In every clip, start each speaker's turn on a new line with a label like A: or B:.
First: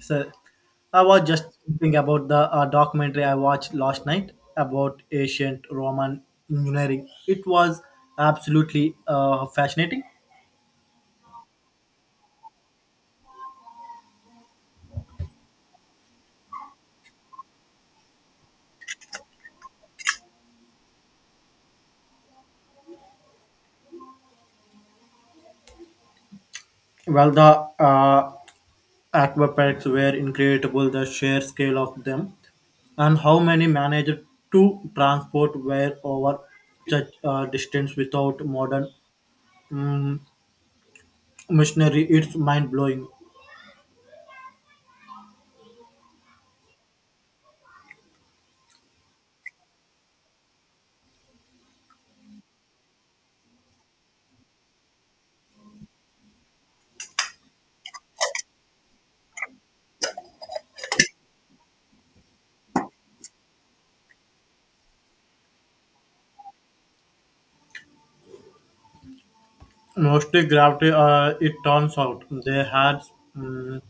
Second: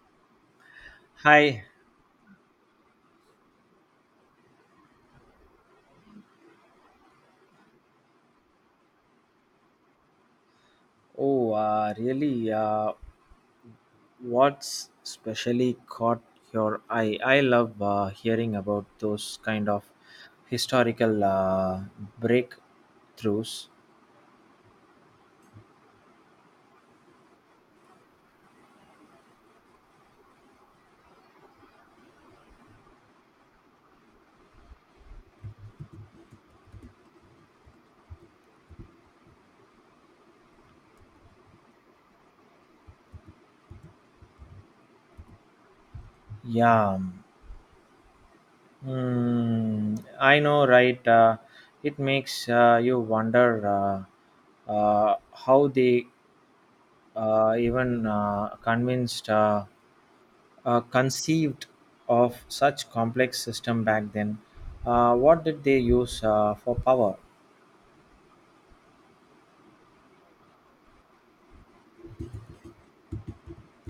A: So I was just
B: Hi.
A: thinking about the documentary I watched last night about ancient Roman engineering. It was absolutely fascinating.
B: Oh, really? What's specially caught your eye? I love hearing about those kind of historical breakthroughs.
A: Well, the aqueducts were incredible, the sheer scale of them, and how many managed to transport were over such distance without modern um, machinery. It's mind blowing.
B: Yeah. Hmm. I know, right? It makes you wonder how they even convinced. Conceived of such complex system back then. What did they use for power?
A: Mostly gravity, it turns out they had. mm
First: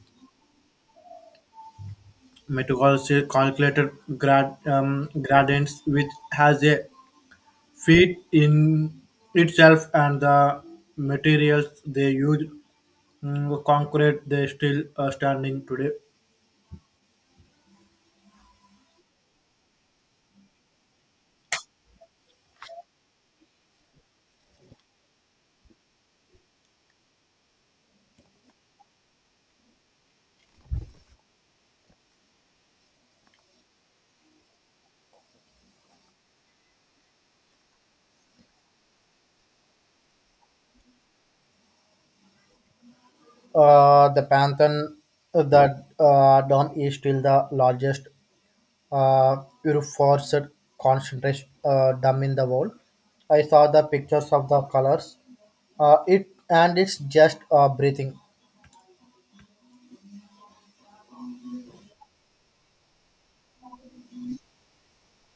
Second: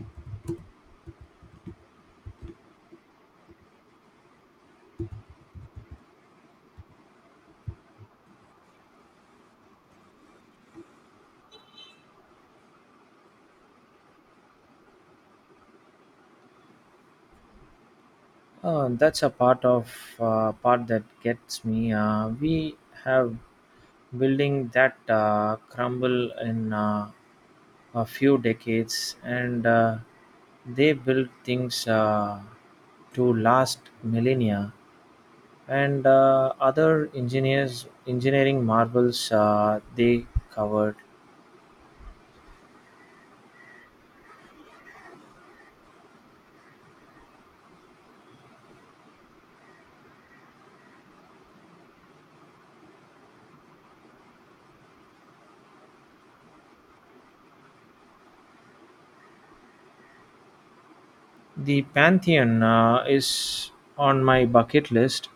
A: methodology calculated gradients, which has a feat in itself, and the materials they use, mm, concrete, they still standing today.
B: That's a part of Part that gets me. We have building that crumble in a few decades, and they build things to last millennia. And other engineering marvels, they covered.
A: The Pantheon, that dome is still the largest uh, reinforced concentration dome in the world. I saw the pictures of the colors. It and it's just breathing.
B: The Pantheon is on my bucket list.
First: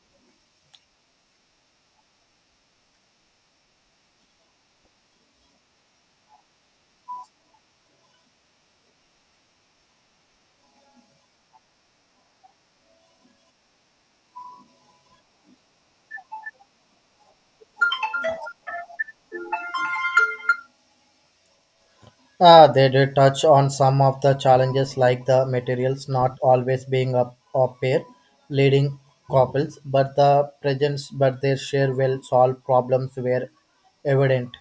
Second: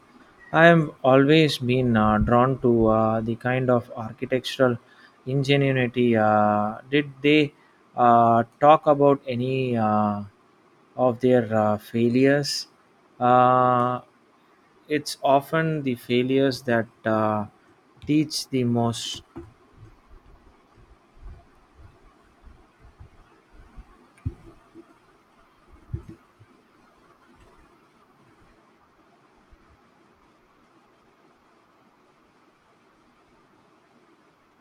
B: I have always been drawn to the kind of architectural ingenuity. Did they talk about any of their failures? Uh, it's often the failures that teach the most.
A: They did touch on some of the challenges like the materials not always being a pair leading couples, but the presence but their share will solve problems were evident.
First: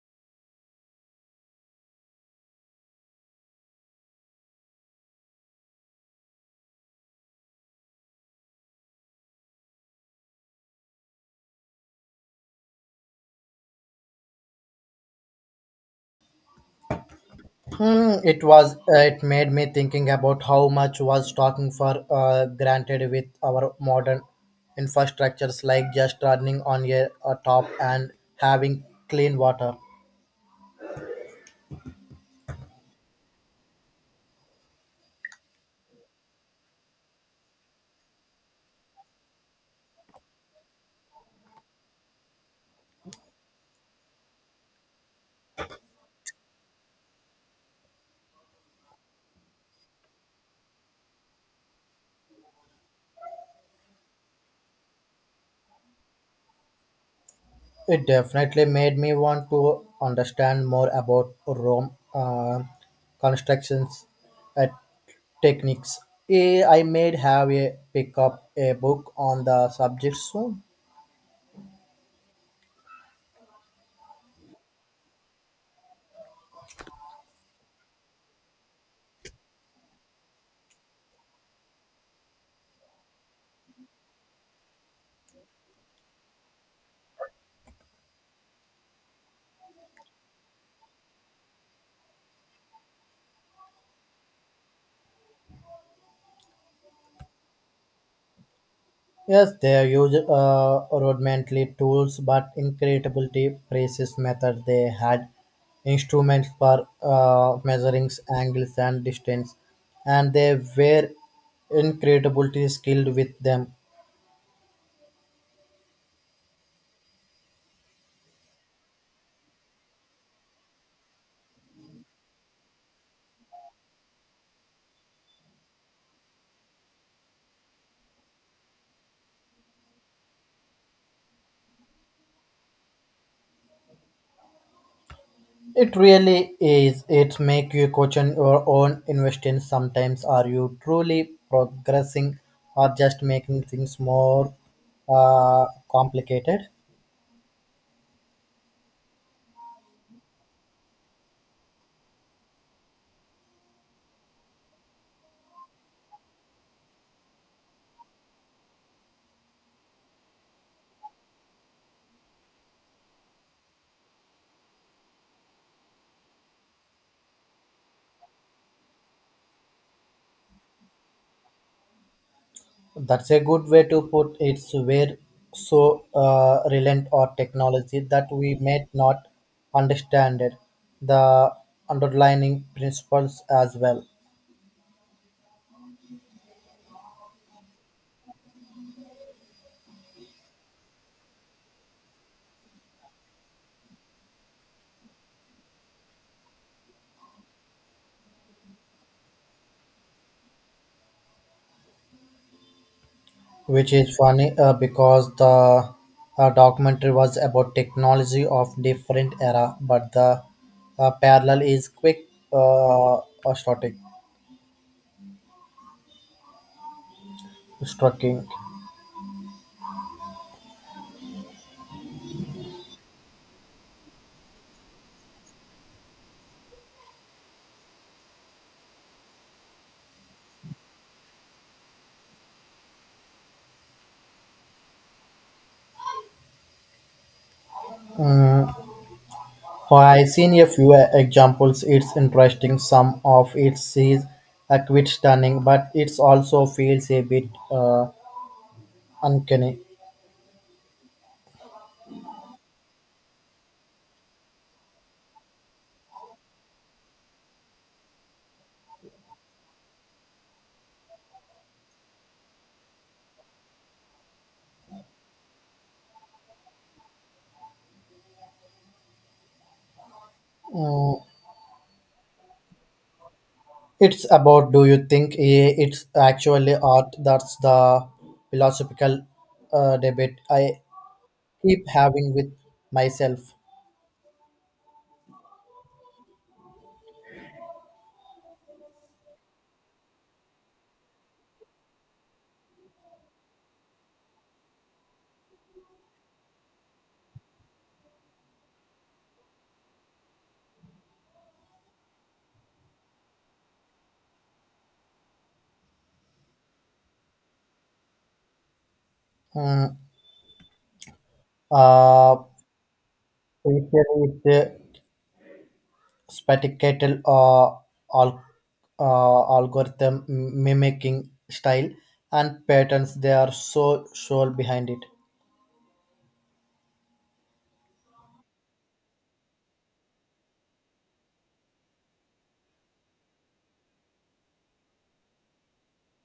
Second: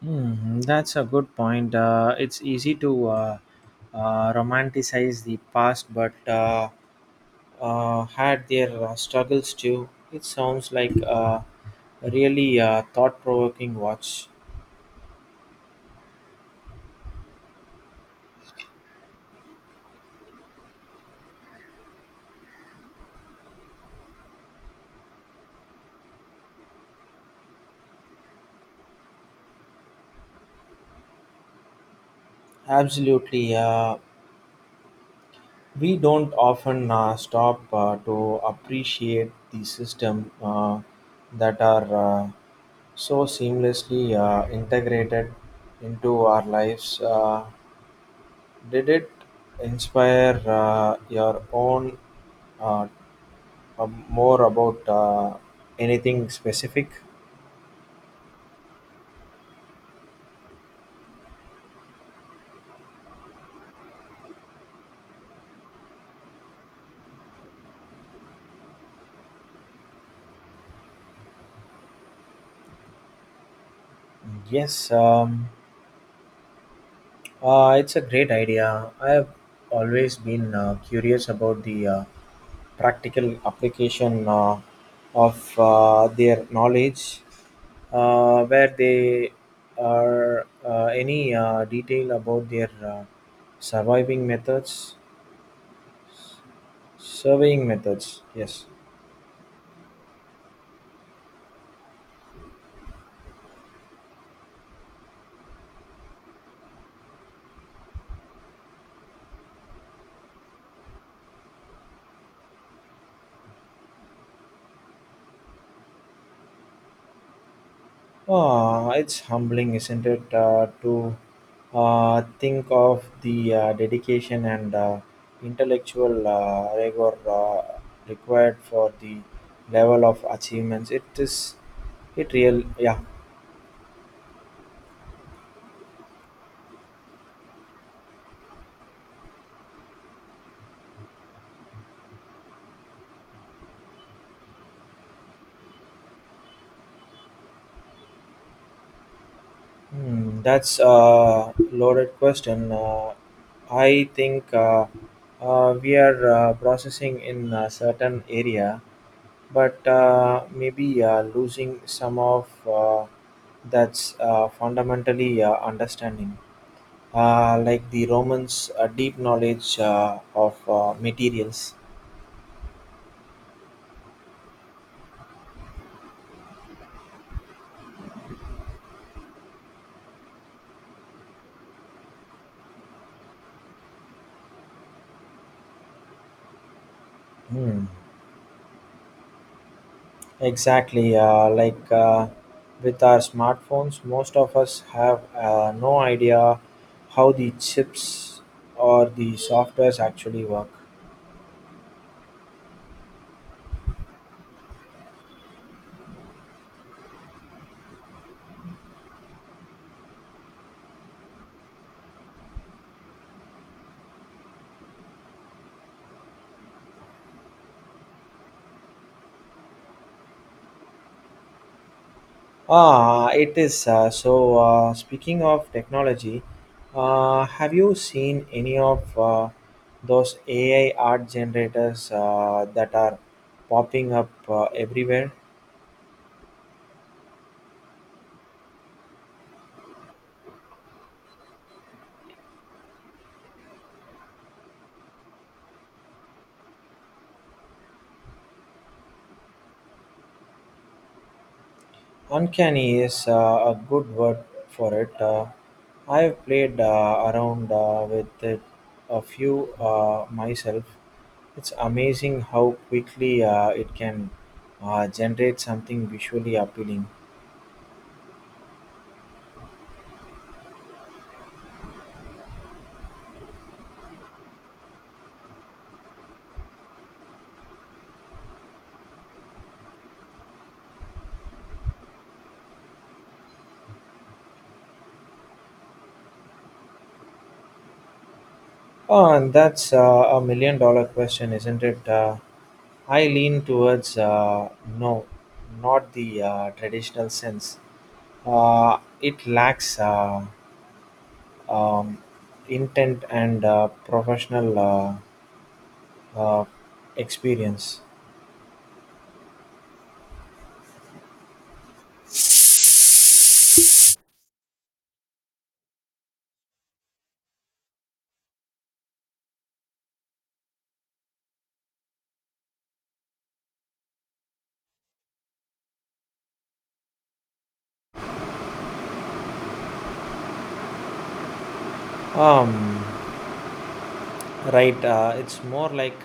B: Hmm, that's a good point. It's easy to romanticize the past, but had their struggles too. It sounds like a really thought provoking watch.
A: Hmm, it made me thinking about how much was talking for granted with our modern infrastructures like just running on a top and having clean water.
B: Absolutely. We don't often stop to appreciate the system that are uh, so seamlessly integrated into our lives. Did it inspire your own uh, more about anything specific?
A: It definitely made me want to understand more about Rome constructions and techniques. I may have a pick up a book on the subject soon.
B: Yes, it's a great idea. I have always been curious about the practical application of their knowledge. Where they are any detail about their surviving methods? Surveying methods, yes.
A: Yes, they use rudimentary tools, but incredibly precise method. They had instruments for measuring angles and distance, and they were incredibly skilled with them.
B: Ah, it's humbling, isn't it, to think of the dedication and intellectual rigor required for the level of achievements. It is, it real, yeah.
A: It really is. It make you question your own investments sometimes. Are you truly progressing or just making things more uh, complicated?
B: Hmm, that's a loaded question. I think we are processing in a certain area but maybe losing some of that's fundamentally understanding, like the Romans' deep knowledge of materials.
A: That's a good way to put it. We're so reliant on technology that we may not understand it, the underlying principles as well.
B: Hmm. Exactly, like with our smartphones, most of us have no idea how the chips or the softwares actually work.
A: Which is funny because the documentary was about technology of different era but the parallel is quick uh, uh, static striking.
B: Ah, it is. So, speaking of technology, have you seen any of those AI art generators that are popping up everywhere?
A: So I seen a few examples. It's interesting, some of it is a quite stunning, but it's also feels a bit uncanny.
B: Uncanny is a good word for it. I've played around with it a few myself. It's amazing how quickly it can generate something visually appealing.
A: Mm, it's about, do you think it's actually art? That's the philosophical debate I keep having with myself.
B: Oh, and that's a million dollar question, isn't it? I lean towards no, not the traditional sense. It lacks um, intent and professional uh, experience.
A: Mm, uh, usually it's a spectacle al- algorithm mimicking style and patterns. They are so sure behind it.
B: Um, right, it's more like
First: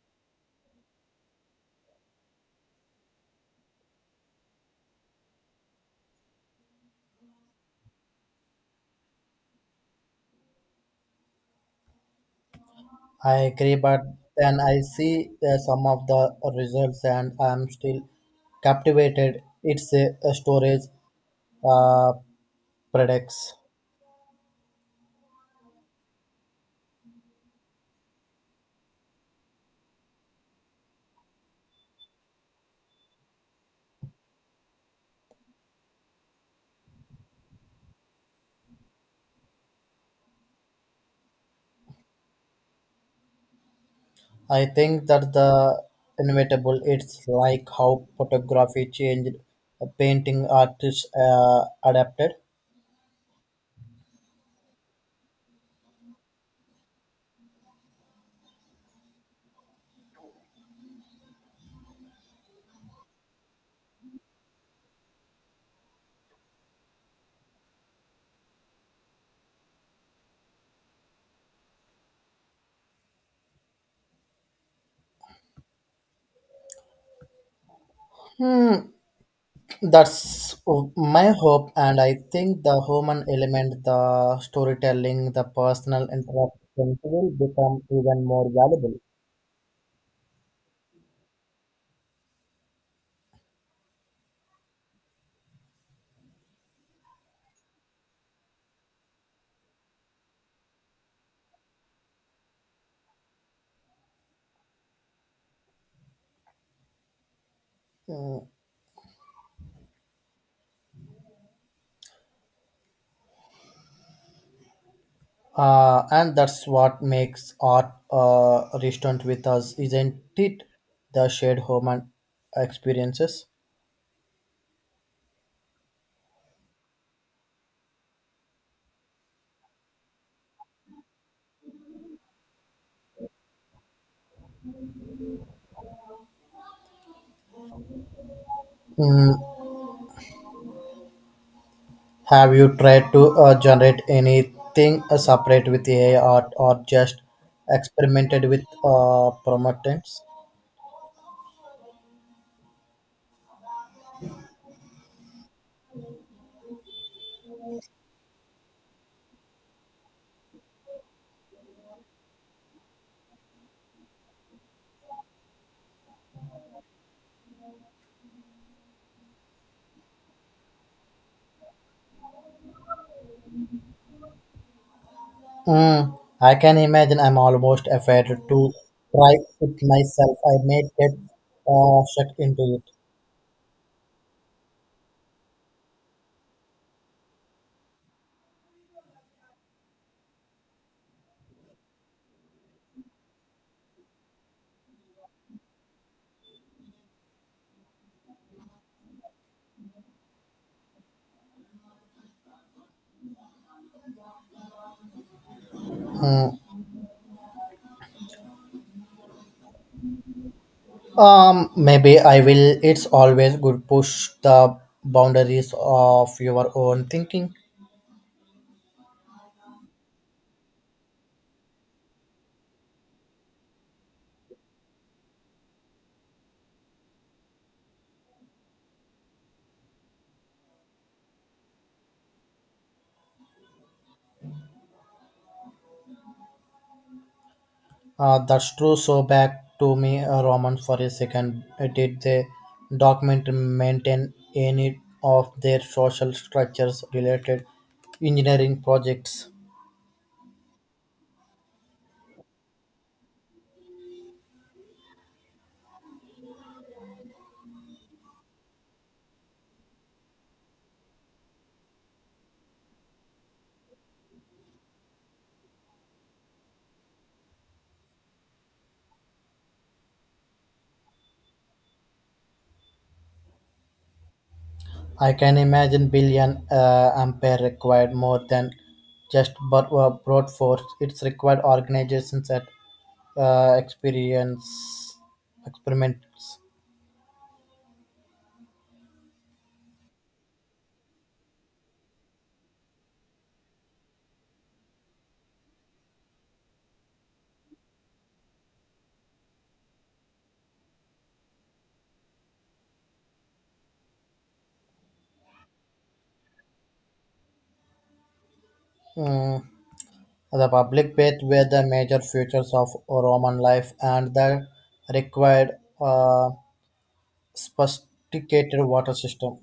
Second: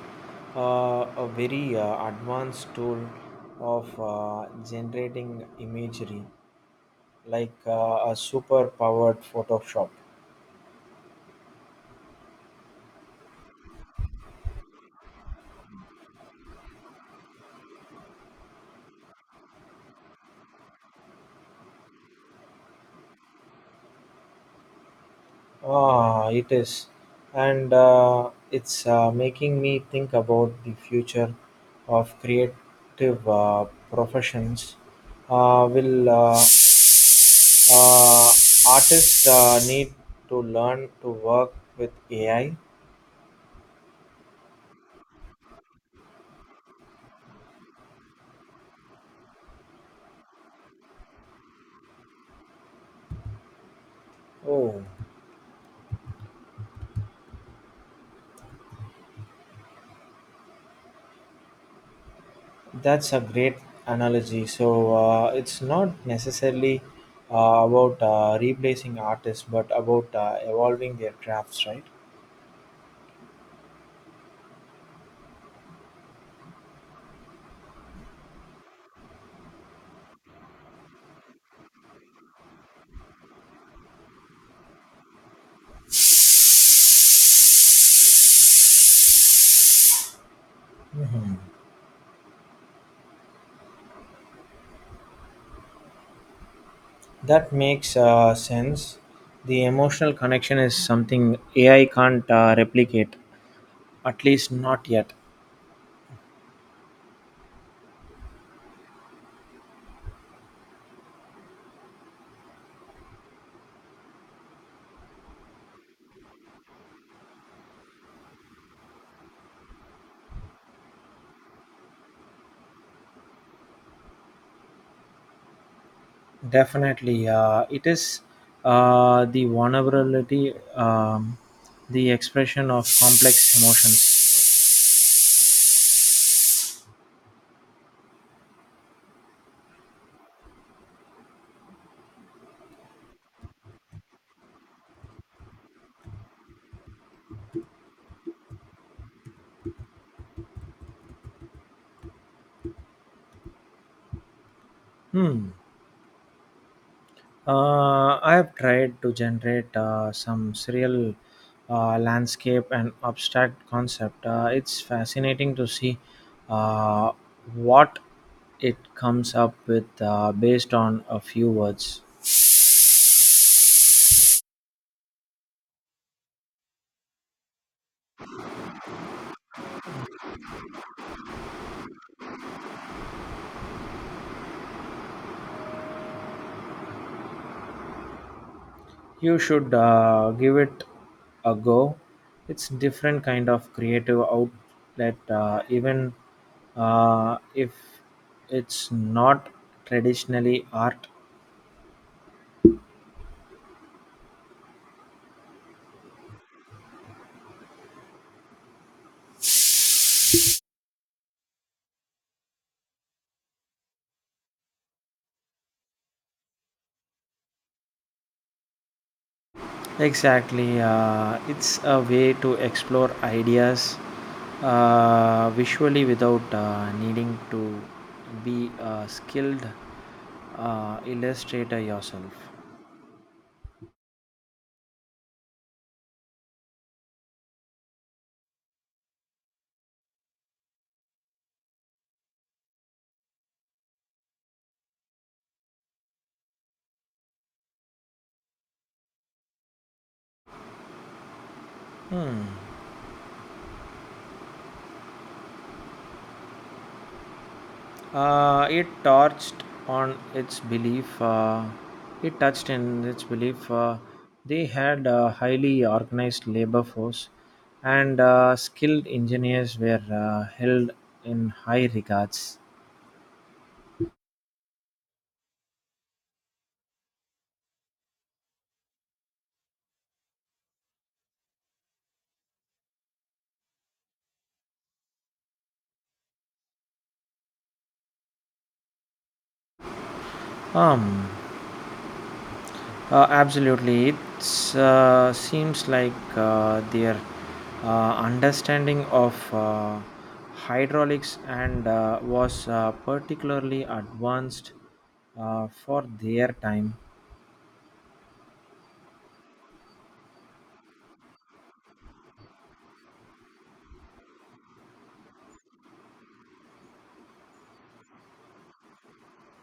B: a very advanced tool of generating imagery, like a super powered Photoshop.
A: I agree, but then I see some of the results and I'm still captivated. It's a storage uh, products.
B: Ah, it is, and it's making me think about the future of creative professions. Will uh, artists need to learn to work with AI?
A: I think that the inevitable. It's like how photography changed, painting artists adapted.
B: Oh, that's a great analogy. So it's not necessarily about replacing artists, but about evolving their crafts, right?
A: Hmm, that's my hope, and I think the human element, the storytelling, the personal interaction will become even more valuable.
B: That makes sense. The emotional connection is something AI can't replicate, at least not yet.
A: And that's what makes art resonant with us, isn't it? The shared human experiences.
B: Definitely, it is the vulnerability, the expression of complex emotions.
A: Mm, have you tried to generate anything separate with AI or just experimented with prompts?
B: Hmm. I have tried to generate some surreal landscape and abstract concept. It's fascinating to see uh, what it comes up with based on a few words.
A: Mm, I can imagine. I'm almost afraid to try it myself. I may get sucked into it.
B: You should give it a go. It's different kind of creative outlet, even if it's not traditionally art.
A: Mm, um, maybe I will. It's always good push the boundaries of your own thinking.
B: Exactly. It's a way to explore ideas visually without needing to be a skilled illustrator yourself.
A: That's true. So back to me, Roman, for a second. Did the document maintain any of their social structures related engineering projects?
B: It touched on its belief. It touched in its belief they had a highly organized labor force, and skilled engineers were held in high regards.
A: I can imagine billion ampere required more than just but brought forth. It's required organizations that experience experiments.
B: Um, Absolutely, it seems like their understanding of hydraulics and was particularly advanced for their time.
A: Mm, the public baths were the major features of Roman life and the required uh, sophisticated water system.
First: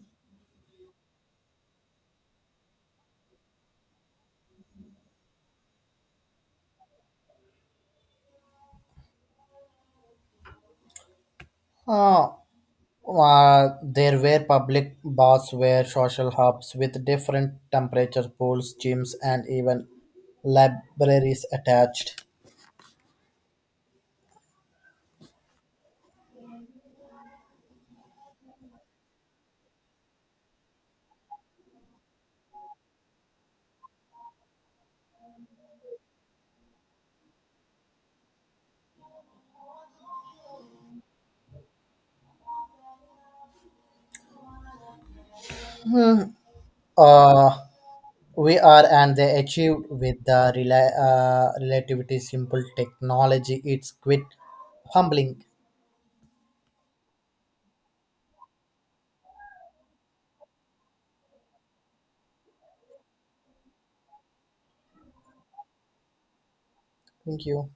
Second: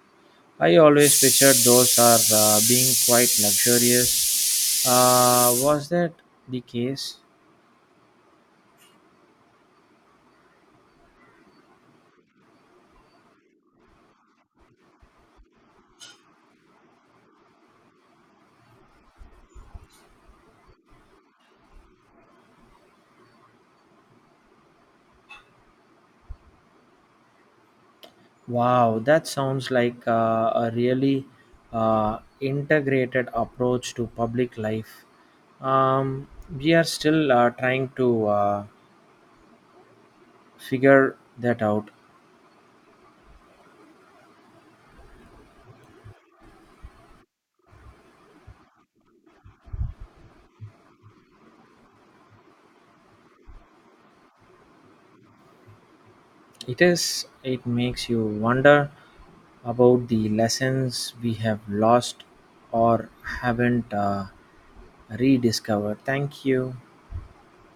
B: I always pictured those are being quite luxurious. Was that the case?
A: Uh, there were public baths were social hubs with different temperature pools, gyms, and even libraries attached.
B: Wow, that sounds like a really integrated approach to public life. Um, we are still trying to figure that out.
A: Uh, we are and they achieved with the relativity simple technology. It's quite humbling.
B: It is. It makes you wonder about the lessons we have lost or haven't rediscovered. Thank you.
A: Thank you.